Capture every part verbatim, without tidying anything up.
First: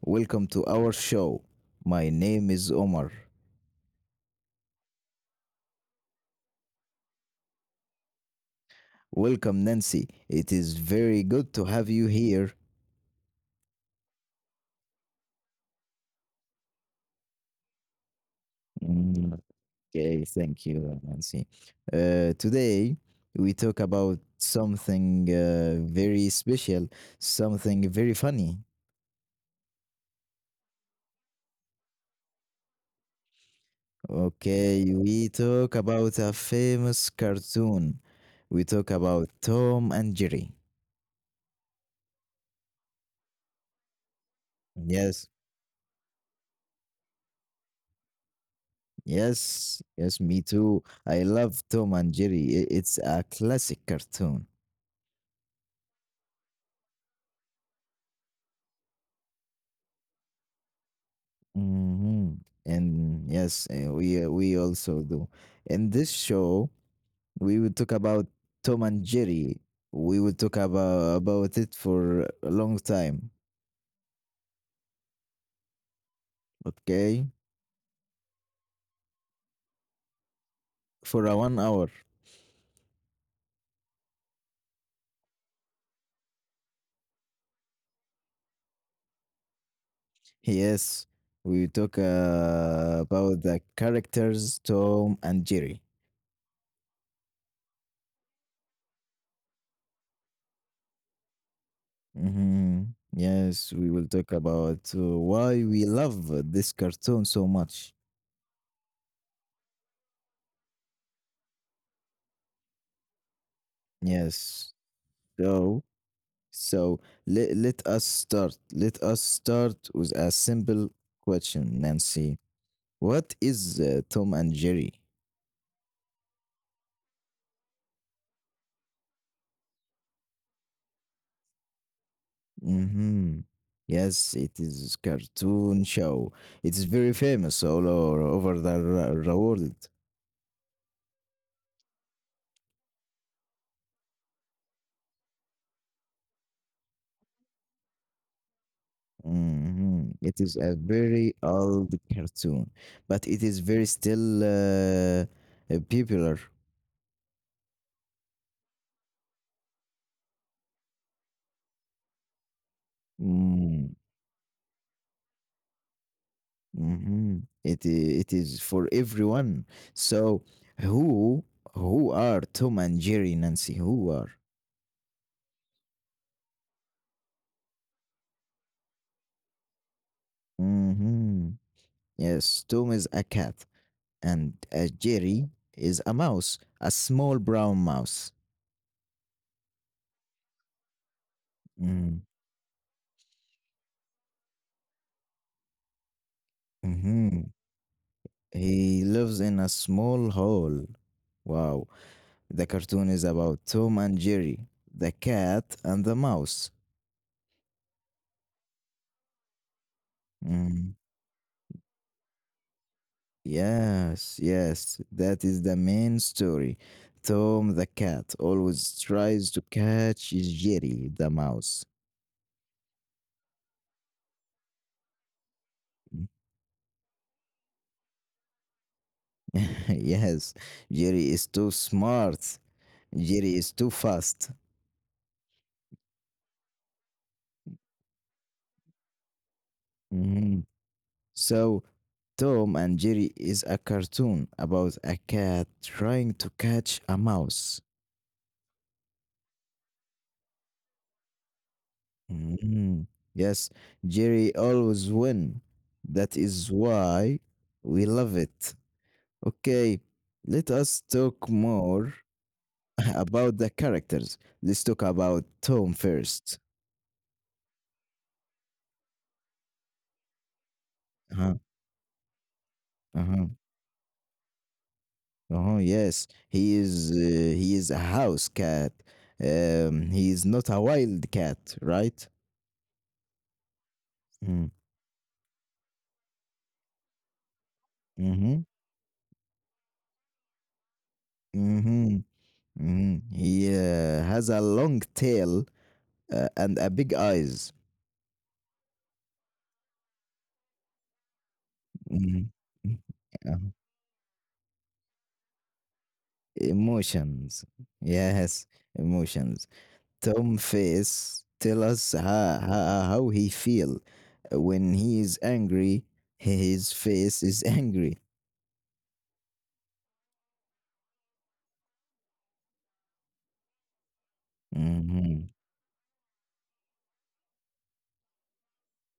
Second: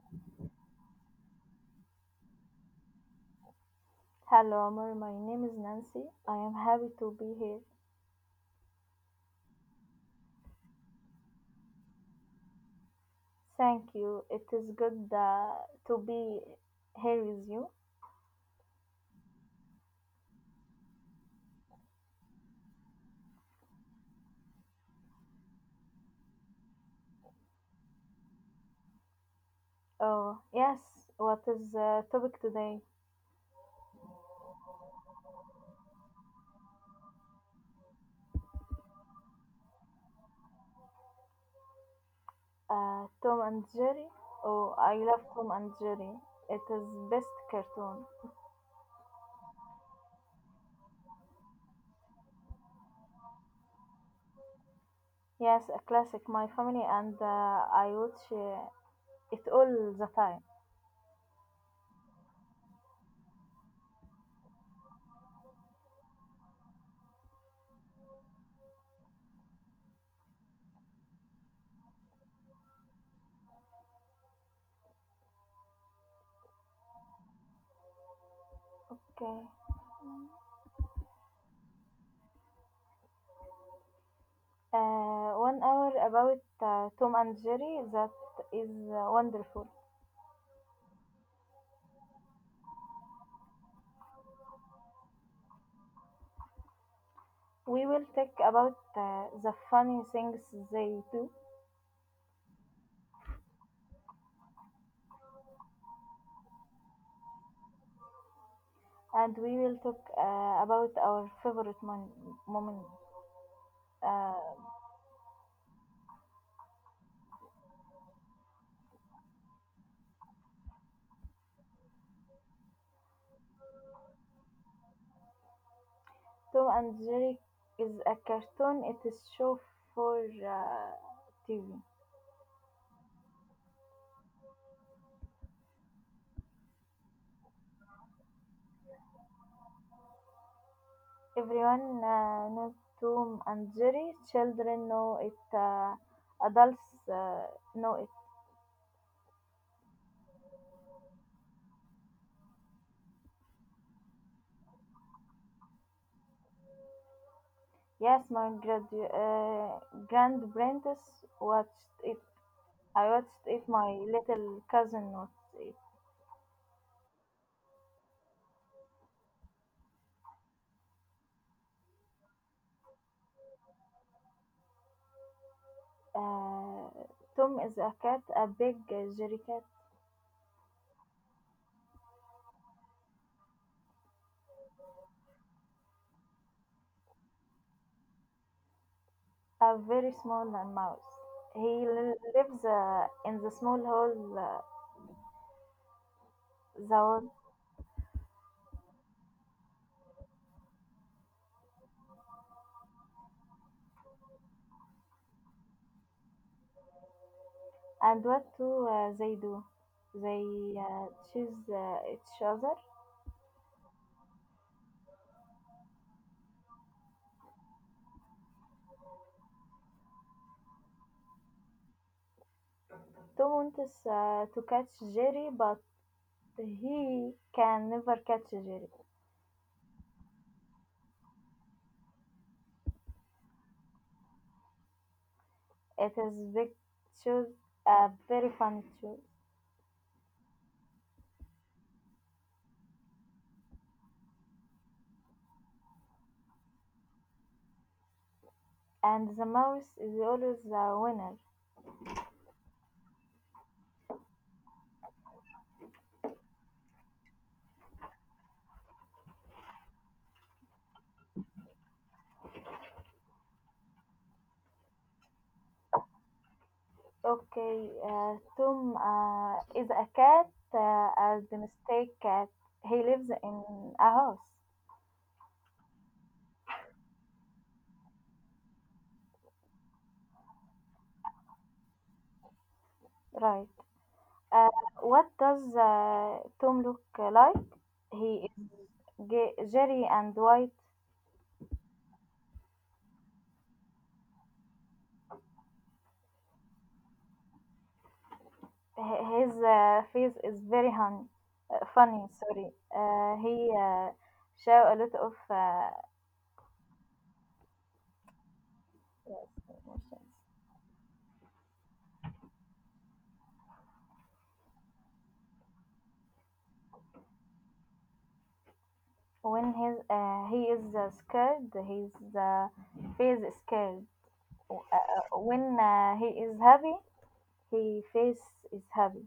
Welcome to our show. My name is Omar. Hello, Amar. My name is Nancy. I am happy to be here. Welcome, Nancy. It is very good to have you here. Thank you. It is good uh, to be here with you. Mm, Okay, thank you, Nancy. Uh, today, we talk about something uh, very special, something very funny. Oh, yes. What is the topic today? Okay, we talk about a famous cartoon. We talk about Tom and Jerry. Uh, Tom and Jerry. Oh, I love Yes. Tom and Jerry. It is best cartoon. Yes, yes, me too. I love Tom and Jerry. I- It's a classic cartoon. Yes, a classic. My family and uh, I watch uh, it all the time. hmm And yes, uh, we uh, we also do. In this show, we will talk about Tom and Jerry. We will talk about about it for a long time. Okay, Okay. for a one hour. Uh, one hour about uh, Tom and Jerry. That is uh, wonderful. Yes, we will talk uh, about the characters Tom and Jerry. We will talk about uh, the funny things they do, hmm Yes, we will talk about uh, why we love uh, this cartoon so much. and we will talk uh, about our favorite mon- moment. Uh, Yes. So, so let, let us start. Let us start with a simple question, Nancy. What is uh, Tom and Jerry? Tom and Jerry is a cartoon. It is show for uh, T V. Mm-hmm. Yes, it is cartoon show. It's very famous all over, over the, r- the world. Everyone uh, knows Tom and Jerry. Children know it. Uh, adults uh, know it. Mhm. It is a very old cartoon, but it is very still uh, uh, popular. Yes, my gradu- uh, grandparents watched it. I watched it. My Mm, little cousin watched it. mhm. It i- it is for everyone. So who who are Tom and Jerry, Nancy? Who are? Uh, Tom is a cat, a big jerry cat, hmm Yes, Tom is a cat, and uh, Jerry is a mouse, a small brown mouse. a very small mouse. He li- lives uh, in the small hole, uh, the world. Mm-hmm. He lives in a small hole. Wow. The cartoon is about Tom and Jerry, the cat and the mouse. And what do uh, they do? They Mm, uh, chase uh, each other. Yes, yes, that is the main story. Tom the cat always tries to catch Jerry the mouse. Tom wants uh, to catch Jerry, but Mm. he can never catch Jerry. Yes, Jerry is too smart. Jerry is too fast. It is big choose, a very funny choose. Mhm. So, Tom and Jerry is a cartoon about a cat trying to catch a mouse. And the mouse is always the winner. Mhm. Yes, Jerry always win. That is why we love it. Okay, let us talk more about the characters. Let's talk about Tom first. Okay, uh, Tom uh, is a cat uh, a Uh-huh. domestic cat. He lives Uh-huh. in a house, Uh-huh. Yes, he is uh, he is a house cat. Um, he is not a wild cat, right? right? Uh, Mm. what does uh, Tom look like? He Mm-hmm. is ge- jerry and white. Mm-hmm. Mm-hmm. He uh, has a long tail uh, and a big eyes. H- His uh, face is very hun- uh, funny. Mhm. Sorry. Mm, Uh, yeah. he uh, show a lot of uh, Emotions. Yes, emotions. emotions. Tom face tell us how, how, how he feel when he is angry. His face is angry. When his, uh, he is uh, scared, his uh, face is scared. Uh, uh, Mm-hmm. when uh, he is happy, he face is happy.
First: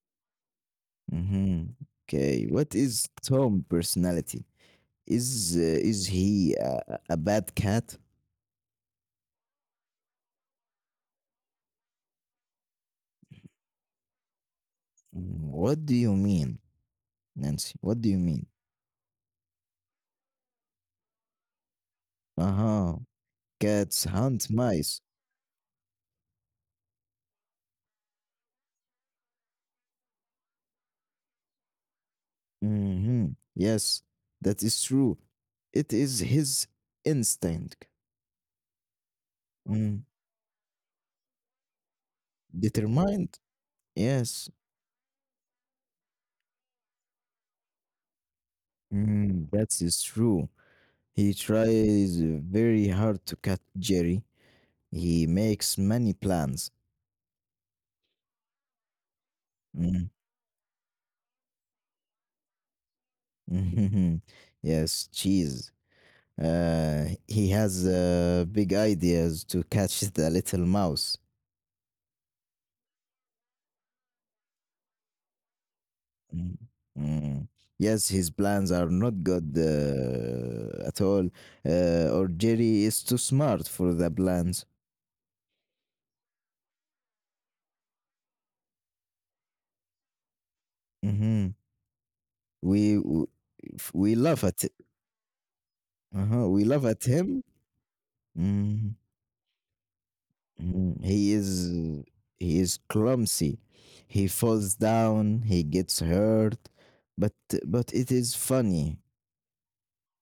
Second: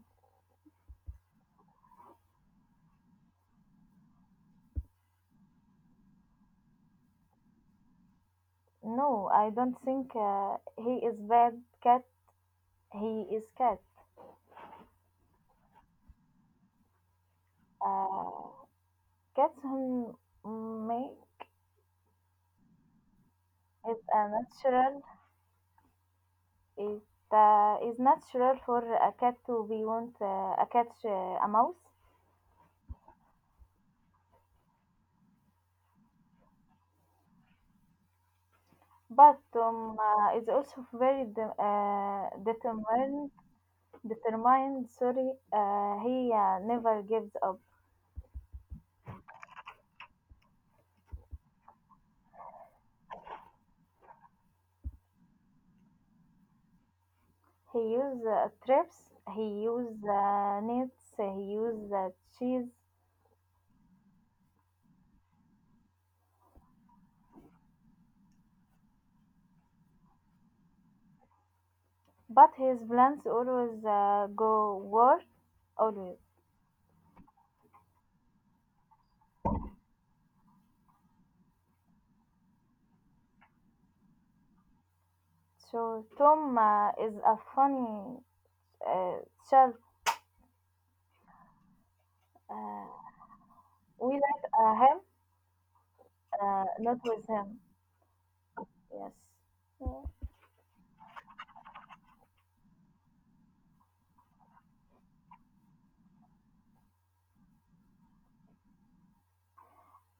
Mm-hmm. Okay. What is Tom personality? Is uh, is he a, a a bad cat? No, I don't think uh, he is bad cat. He is cat. Mm, what do you mean, Nancy? What do you mean? Uh, cats who make Uh huh. it Cats a hunt mice. natural. It uh, is natural for a cat to be want uh, a cat uh, a mouse. Mhm. Yes, that is true. It is his instinct. But um, Mm. uh, is also very de- uh, determined. Determined? Yes. Determined. Sorry, uh, he uh, never gives up. Mm, that is true. He tries very hard to catch Jerry. He makes many plans. He use uh, trips, he use Mm. uh, nets, he use uh, cheese, Yes, cheese. Uh, he has uh, big ideas to catch the little mouse. but his plants always uh, go worse, always. Mm, mm. Yes, his plans are not good uh, at all, uh, or Jerry is too smart for the plans. So Tom uh, is a funny uh, child. hmm We Uh, w- f- we we like laugh at uh, him, uh uh, we laugh not at with him. him. Mhm, Yes. Yeah. mhm. He is he is clumsy. He falls down. He gets hurt, but but it is funny.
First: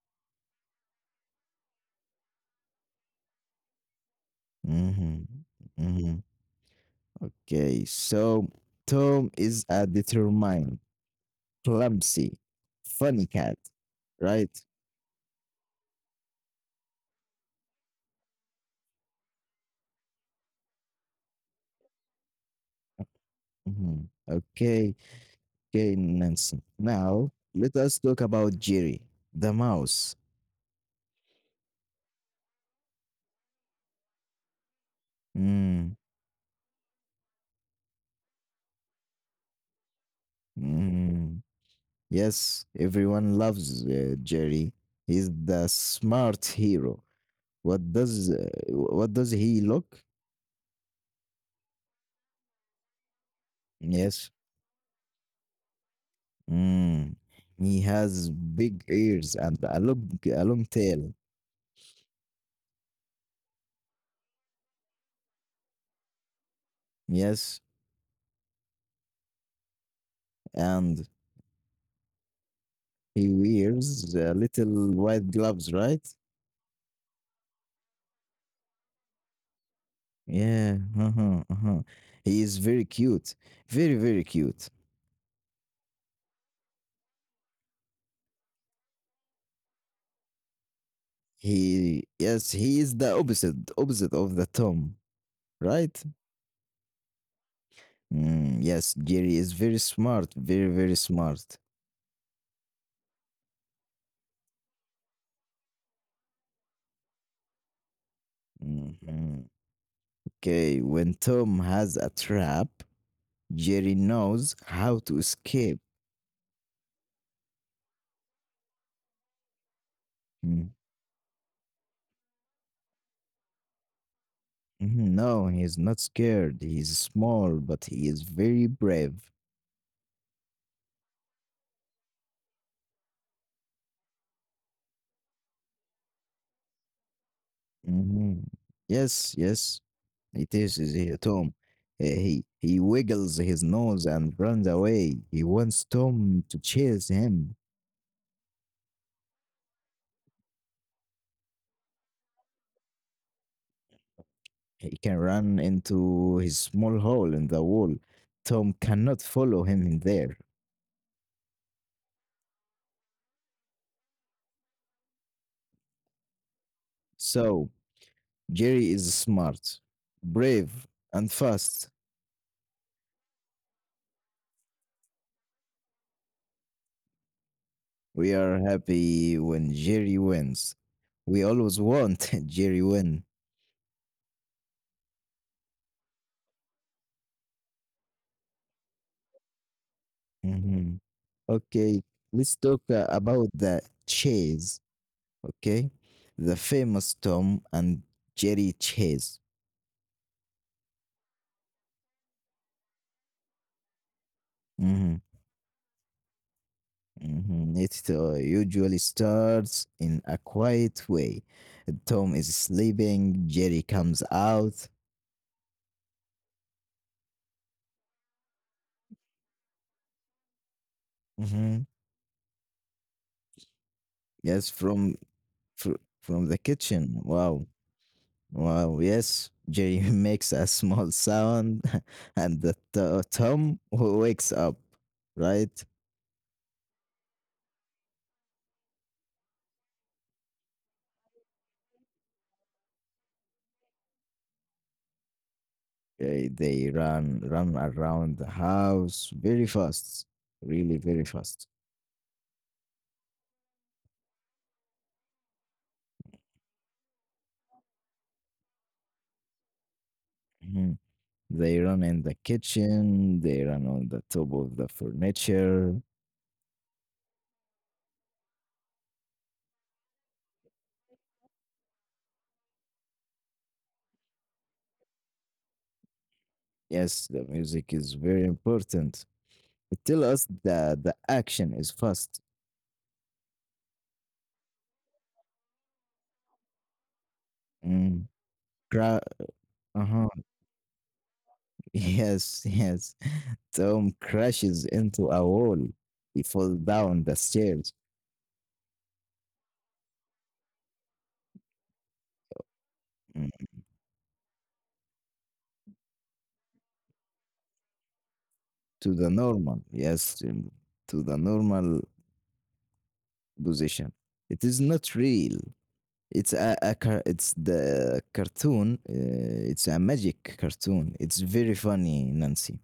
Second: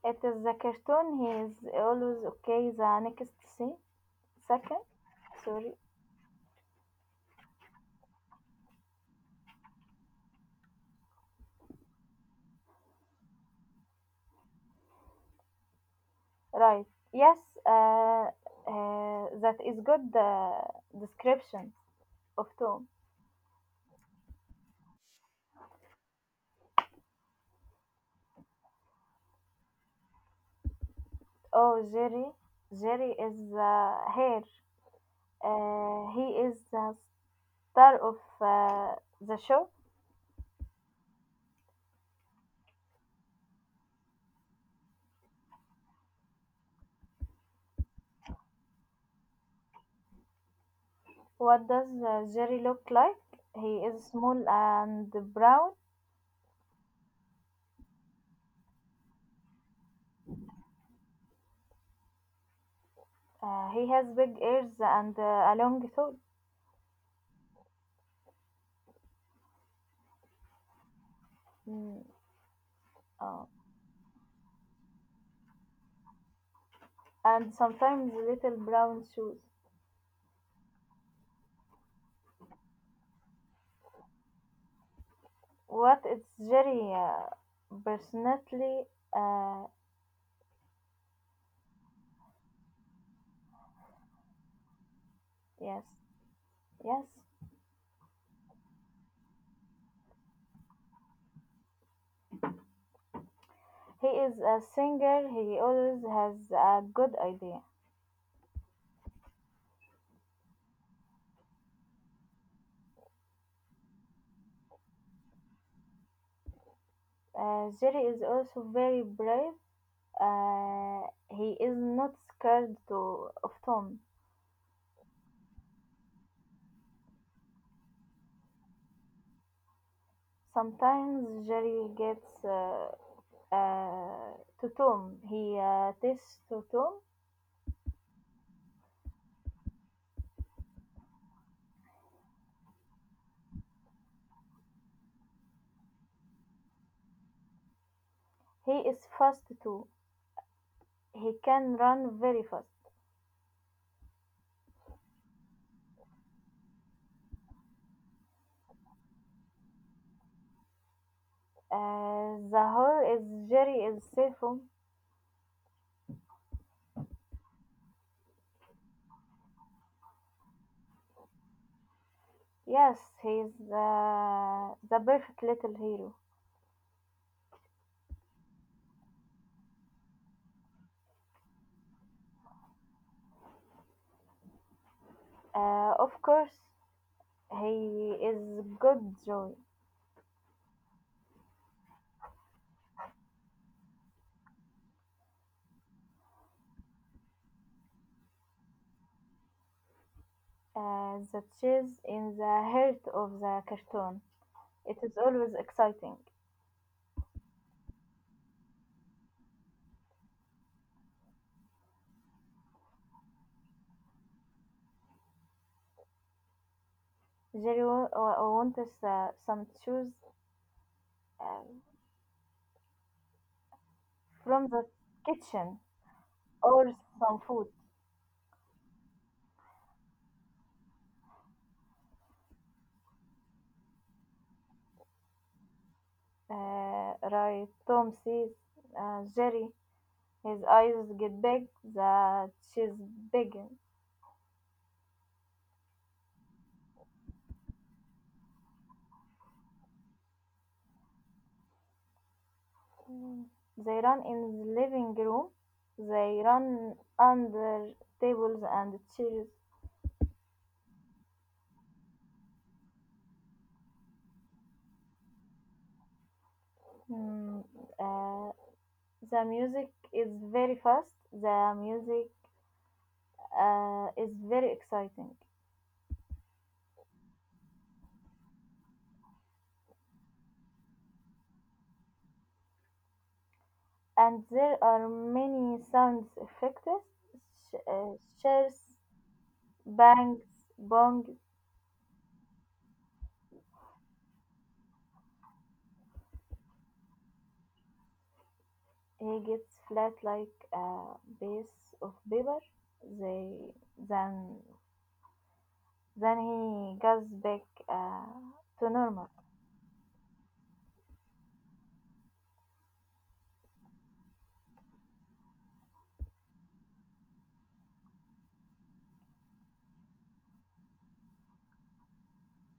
It is the cartoon. He is always okay the next se- second. hmm Sorry. hmm Okay, so Tom is a determined, clumsy, funny cat, right? Right. Yes, uh, uh, that is good uh, description of Tom. Mhm. Okay, okay, Nancy. Now let us talk about Jerry the mouse. Oh, Jerry. Jerry is uh, here. Mm, Uh, he is the star of uh, the show. mm. Yes, everyone loves uh, Jerry. He's the smart hero. What does uh, what does he look? What does uh, Jerry look like? He is Yes. small and brown. Mm. He has big ears and a long, a long tail. Uh, he has big ears and uh, a long throat. Yes, and Mm, he oh. wears uh, little white gloves, right? And sometimes little brown shoes. Yeah, uh-huh, uh-huh. He is very cute, very very cute. What is Jerry uh, personality? Uh, He yes, he is the opposite opposite of the Tom, Yes, right? yes. Mm, yes, Jerry is very smart, very very smart. He is a singer. He always has a good idea. Mhm. Okay, when Tom has a trap, Jerry knows how to escape. Uh, Jerry is also very brave. Mm, Uh, he is not scared to, of Tom. mhm, no, he is not scared. He is small, but he is very brave. Sometimes Jerry gets uh, uh, to Tom. He uh, tests to Tom. Mhm. Yes, yes. It is is here, Tom. Uh, he he wiggles his nose and runs away. He wants Tom to chase him. He is fast too. He can run very fast. He can run into his small hole in the wall. Tom cannot follow him in there. Uh, the whole is Jerry is safe. So Jerry is smart, brave, and fast. Yes, he is uh, the perfect little hero. We are happy when Jerry wins. We always want Jerry win. Uh, of course, he is good joy. Mhm. Okay, let's talk uh, about the chase. Okay, the famous Tom and Jerry chase. Uh, the chase in the heart of the cartoon. It is Mhm, always exciting. mhm. It uh, usually starts in a quiet way. Tom is sleeping. Jerry comes out. Jerry wa- wa- wants uh, some shoes uh, Mhm. Yes, from the from kitchen fr- from the or kitchen. some Wow, food. wow. Yes, Jerry makes a small sound, and the to- Tom w- wakes up. Right? Uh, right, Tom sees uh, Jerry. His eyes get big. The cheese begins. They they run run around the house very fast really very fast. They run in the living room. They run under tables and chairs. Mhm. They run in the kitchen, they run on the top of the furniture. Hmm, uh, the music is very fast. The music uh, is very exciting, Yes, the music is very important. It tells us that the action is fast. and there are many sound effects. Sh- uh, Mm. shares, Cra- uh-huh. bangs, bong. Yes, yes. Tom crashes into a wall. He falls down the stairs. He gets flat like a piece of paper. mm, They then then he goes back uh, to to the normal. normal. Yes, mm, to the normal position. It is not real. It's a, a car- it's the cartoon. Uh, it's a magic cartoon. It's very funny, Nancy.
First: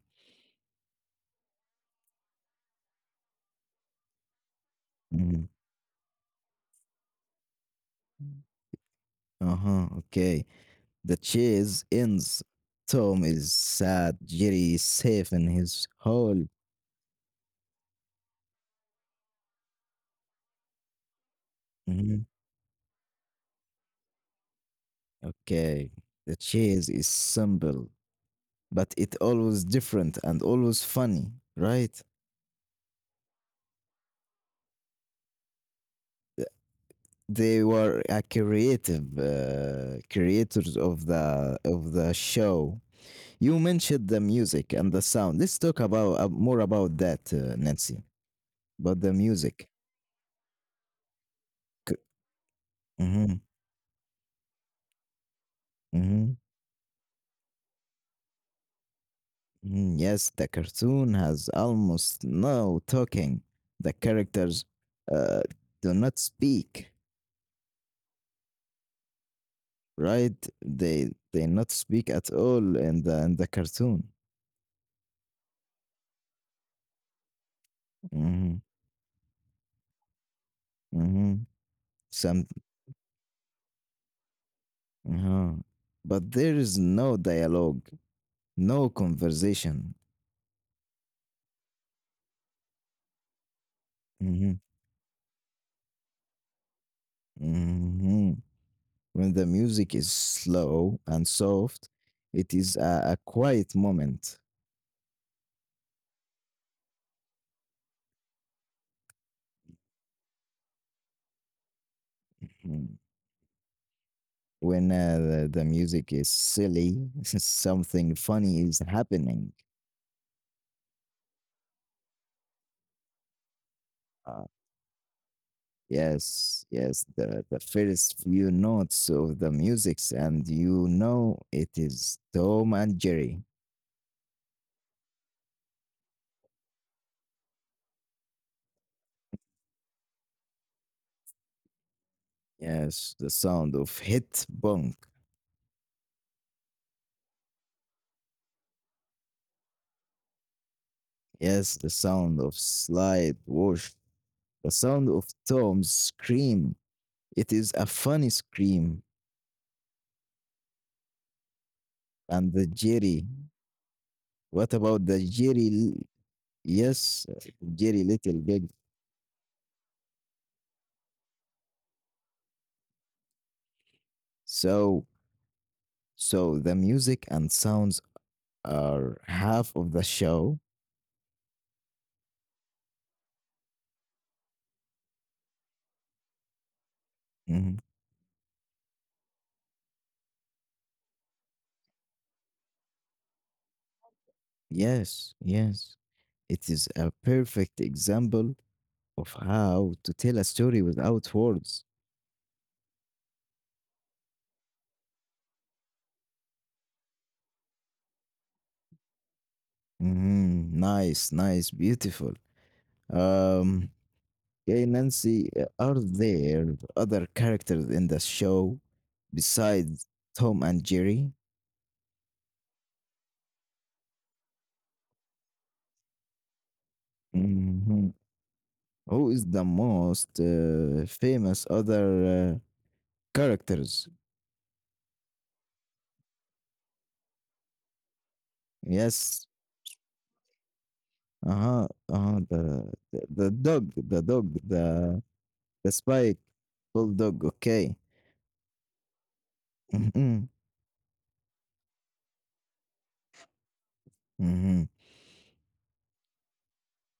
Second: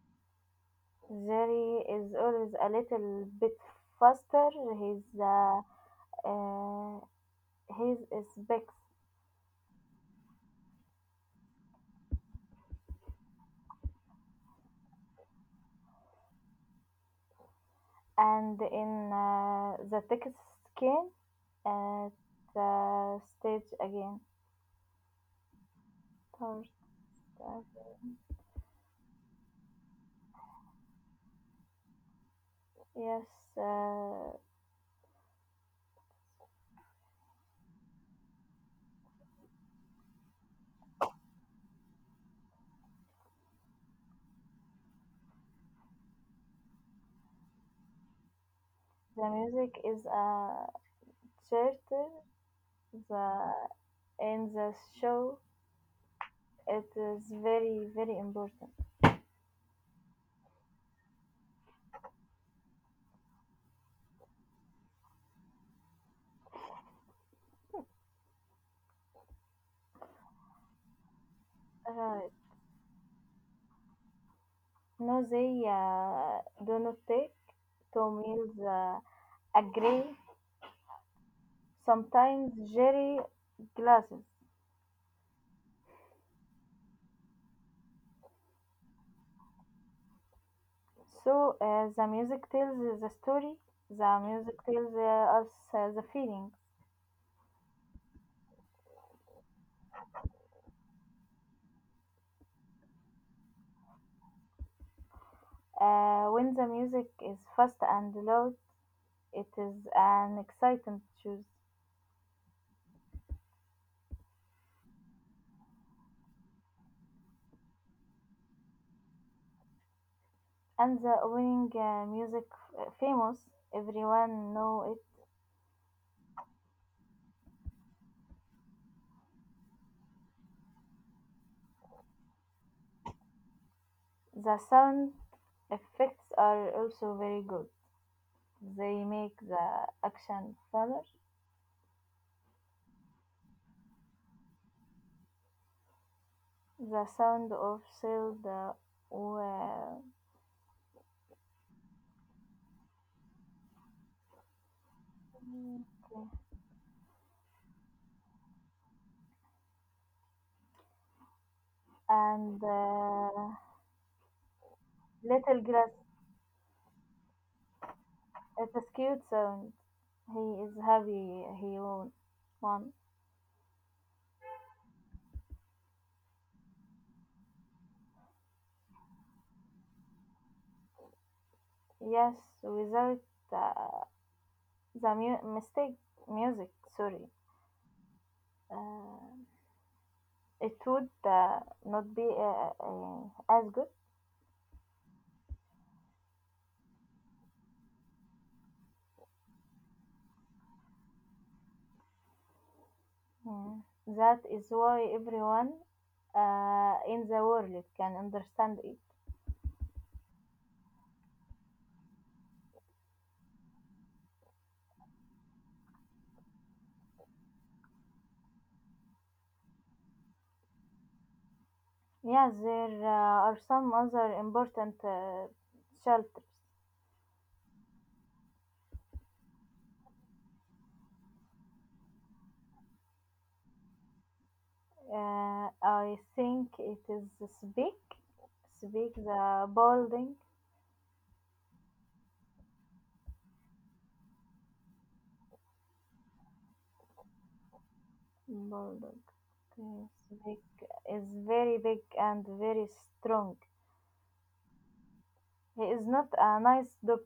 Jerry is always a little bit faster. He's Mhm. uh, uh, his specs Uh huh. Okay. The chase ends. Tom is sad. Jerry is safe in his hole. and in uh, the text came at Mhm. the stage again. Okay. The Thursday. chase is simple, but it always different and always funny, right? Yes, uh, Th- They were a creative uh, creators of the of the show. You mentioned the music and the sound. Let's talk about uh, more about that, uh, Nancy. But the the music. music is a charter. Mm-hmm, The in the show hmm it is very very important. hmm yes, the cartoon has almost no talking. The characters uh, do not speak, right? They they not speak Right. at all in the in the cartoon. No, they uh, do not take two meals. hmm Uh, agree. hmm Sometimes Some, Jerry glasses. uh but there is no dialogue, no conversation. So, uh, the music tells the story, the Mm-hmm. music tells uh, us uh, the feeling. Mm-hmm. When the music is slow and soft, it is a, a quiet moment. Uh, when the music is fast and loud, it is an exciting choice. Mm. When uh, the, the music is silly, something funny is happening. And the opening uh, music f- famous, Uh, everyone know yes, yes, the, the first few notes of the musics, and you know it is Tom and Jerry. it. The sound effects are also very good. They make the action fuller. Yes, the sound of hit bunk. The sound of sailed uh, wa- Yes, the sound of slide wash. The sound of Tom's scream. It is a funny scream. And and the Jerry. uh, What about the little Jerry? glass. L- Yes, Jerry Little Big. It's a cute sound. He is happy he won. One. So, so the music and sounds are half of the show. Yes, without the, the mu- mistake music, sorry. Mhm. Uh, it would uh, not be uh, uh, as good. Yes, yes. It is a perfect example of how to tell a story without words. Mm. That is why everyone uh, in the world can understand it. Mhm. Nice, nice, beautiful. Um, okay, Nancy, uh, are there other characters in the show besides Tom and Jerry? Yes, there uh, are some other important uh, shelters. Mhm. Who is the most uh, famous other uh, characters? Uh, I think it is Speak, Speak Yes. the building. Uh-huh. Uh-huh. The, the the dog, the dog, the the spike bulldog. Okay. Bulldog is Mm-hmm. big, is very big and very strong. Mm-hmm. He is not a nice dog.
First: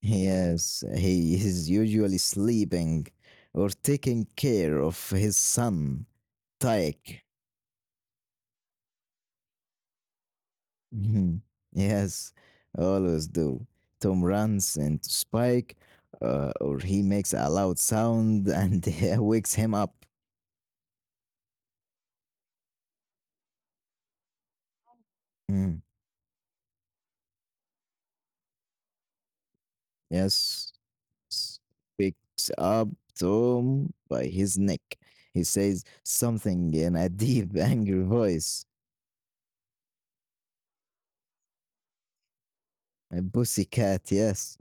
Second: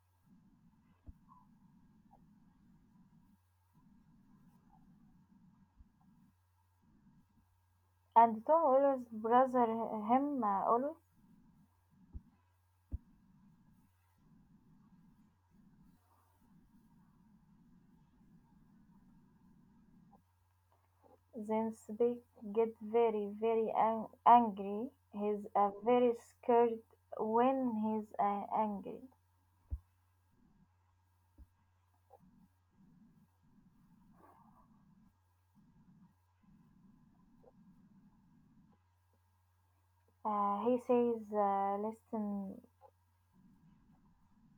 Yes, he is usually sleeping or taking care of his son, Tyke. And Tom always brother him uh, always. Mhm. Yes, always do. Tom runs into Spike, uh, or he makes a loud sound and wakes him up. Then big get very very ang- angry. He's uh, Mm, very scared when he's uh, angry. Yes, S- wakes up Tom by his neck. He says something in a deep, angry voice. Uh, he says, uh, "Listen, A pussycat, yes.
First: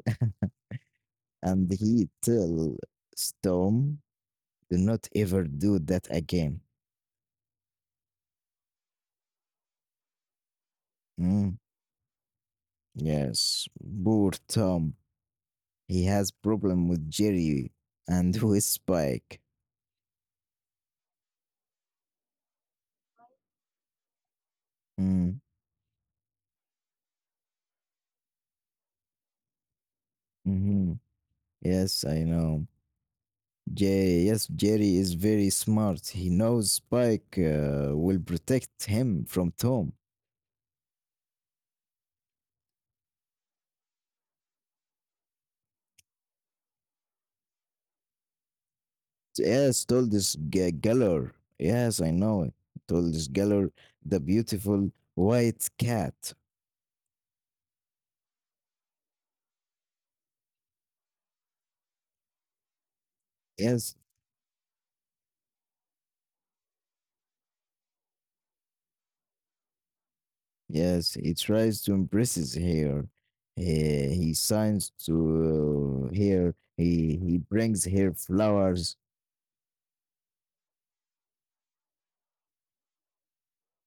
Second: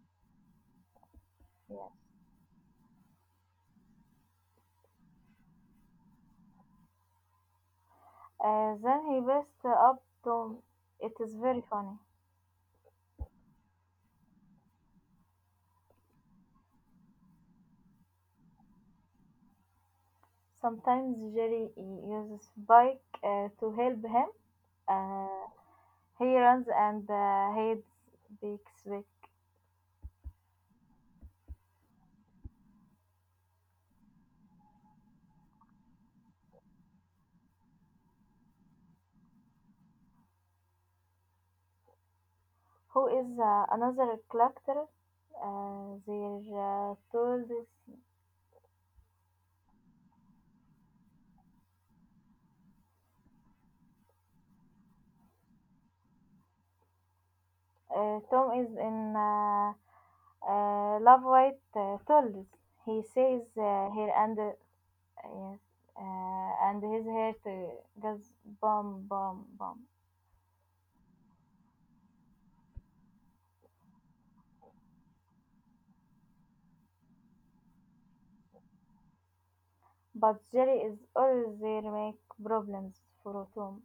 And yeah." he tells Tom, do not ever do that again. Uh, then he bursts up Tom. It is Mm, very funny. Yes, poor Tom. He has problem with Jerry and with Spike. Sometimes Jerry uses Spike uh, to help him. Mm, Uh, he runs and uh, hides Beakswick, mhm. Yes, I know. Jerry, yes, Jerry is very smart. He knows Spike uh, will protect him from Tom. who is uh, another collector. Uh, they uh, told is, Yes, told this G- Geller. Yes, I know it. Told this Geller, the beautiful white cat. uh, Tom is in uh, uh, love with uh, Tolls. He says uh, Yes, here and uh, yes, uh, and his hair to goes bum bum bum. yes, he tries to impress his hair. He, he signs to uh, here. He he brings her flowers. But Jerry is always there make problems for Tom.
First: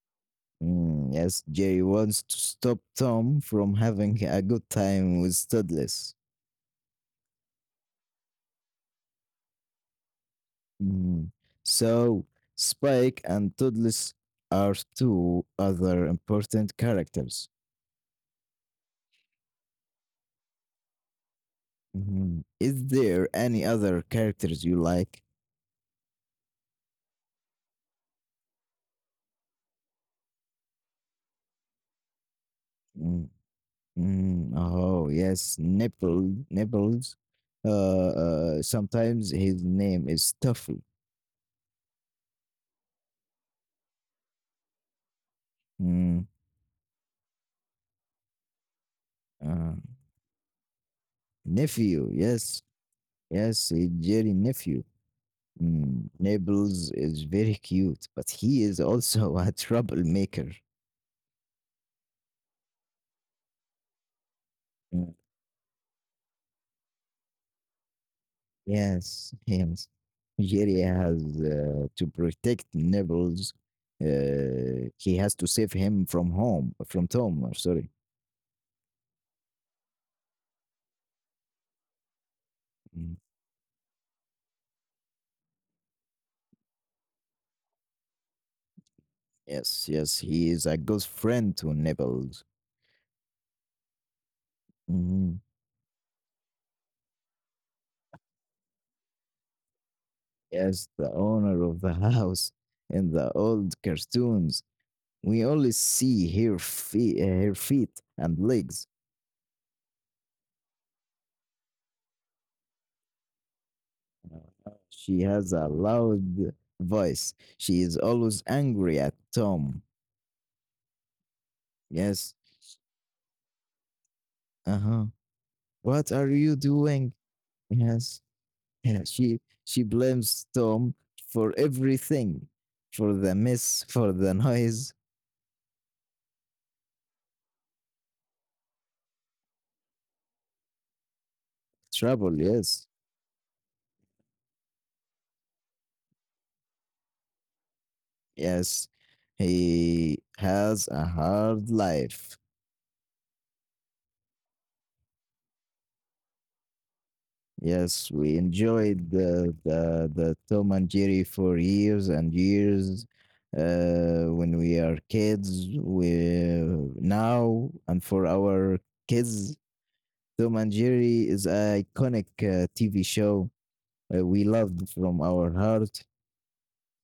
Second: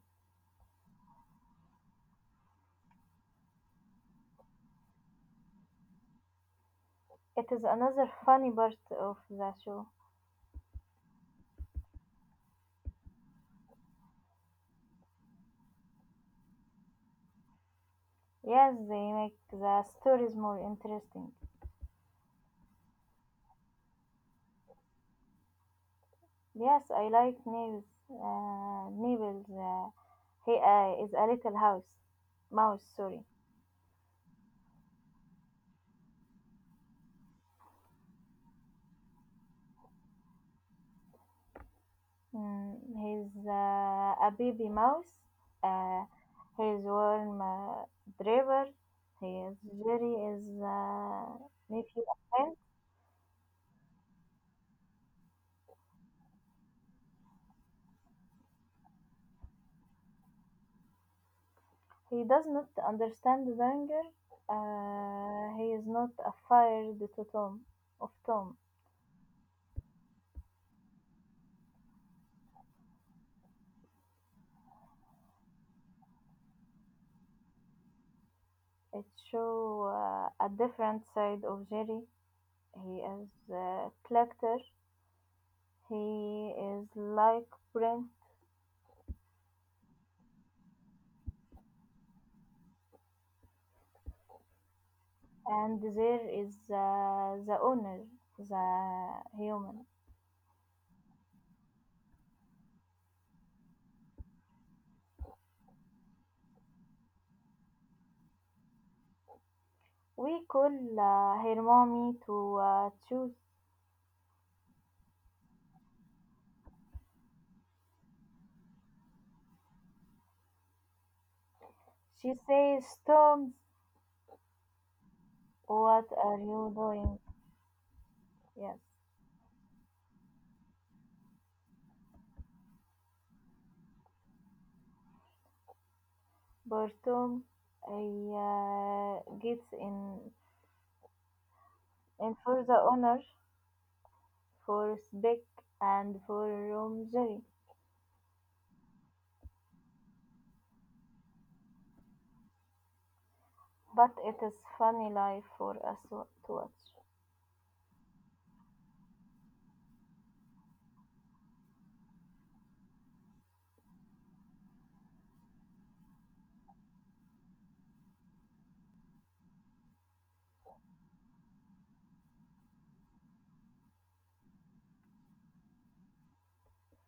Mm, yes, Jerry wants to stop Tom from having a good time with Toddless. It is another funny part of the show. Mm. So, Spike and Toddless are two other important characters. Yes, they make the stories more interesting. Mhm. Is there any other characters you like? Yes, I like Nibbles. Uh, Nibbles, uh, he uh, is a little house mouse. Sorry, Mm, mm, oh, yes, Nipple, Nipples. Uh, uh, sometimes his name is Tuffy. mm, he's uh, a baby mouse. Uh, Mm, he's warm uh, driver. He is uh, Jerry is uh, nephew nephew, of mine. yes, yes, he Jerry nephew. Mm, Naples is very cute, but he is also a troublemaker. He does not understand the danger. Mm. Uh, he is not afraid to Tom of Tom. Yes, yes. Jerry has uh, to protect Naples. Uh, he has to save him from home, from Tom. Uh, sorry. It shows uh, a different side of Jerry. He Mm. is a collector. He is like Brent, Yes, yes. He is a good friend to Naples. Mhm. and there is uh, the owner, the human. Yes, the owner of the house in the old cartoons. We only see her feet, her feet and legs. We call uh, her mommy to uh, choose. She has a loud voice. She is always angry at Tom. She Yes. says, "Tom, Uh huh. what What are are you you doing?" doing? Yes. Yes, Yeah, She she blames Tom for everything, for the mess, for the noise, but Tom, he uh, gets in, in trouble. for the Yes. honor, for Speck, and for Rom Jerry. Yes. He has a hard life. But it is funny live for us wa- to watch. Yes, we enjoyed the the, the Tom and Jerry for years and years. Uh, when we are kids, we now and for our kids, Tom and Jerry is an iconic uh, T V show uh, we loved from our heart.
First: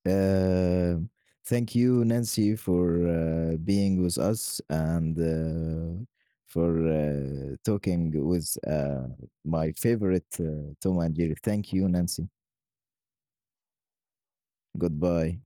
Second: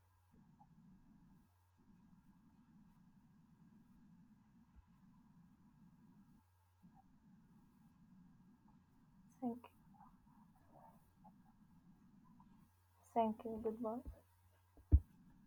Uh, thank you, Nancy, for uh, being with us and uh, for uh, talking with uh, Thank my you. favorite uh, Tom and Jerry. Thank you, Nancy. Thank you. Goodbye. Goodbye.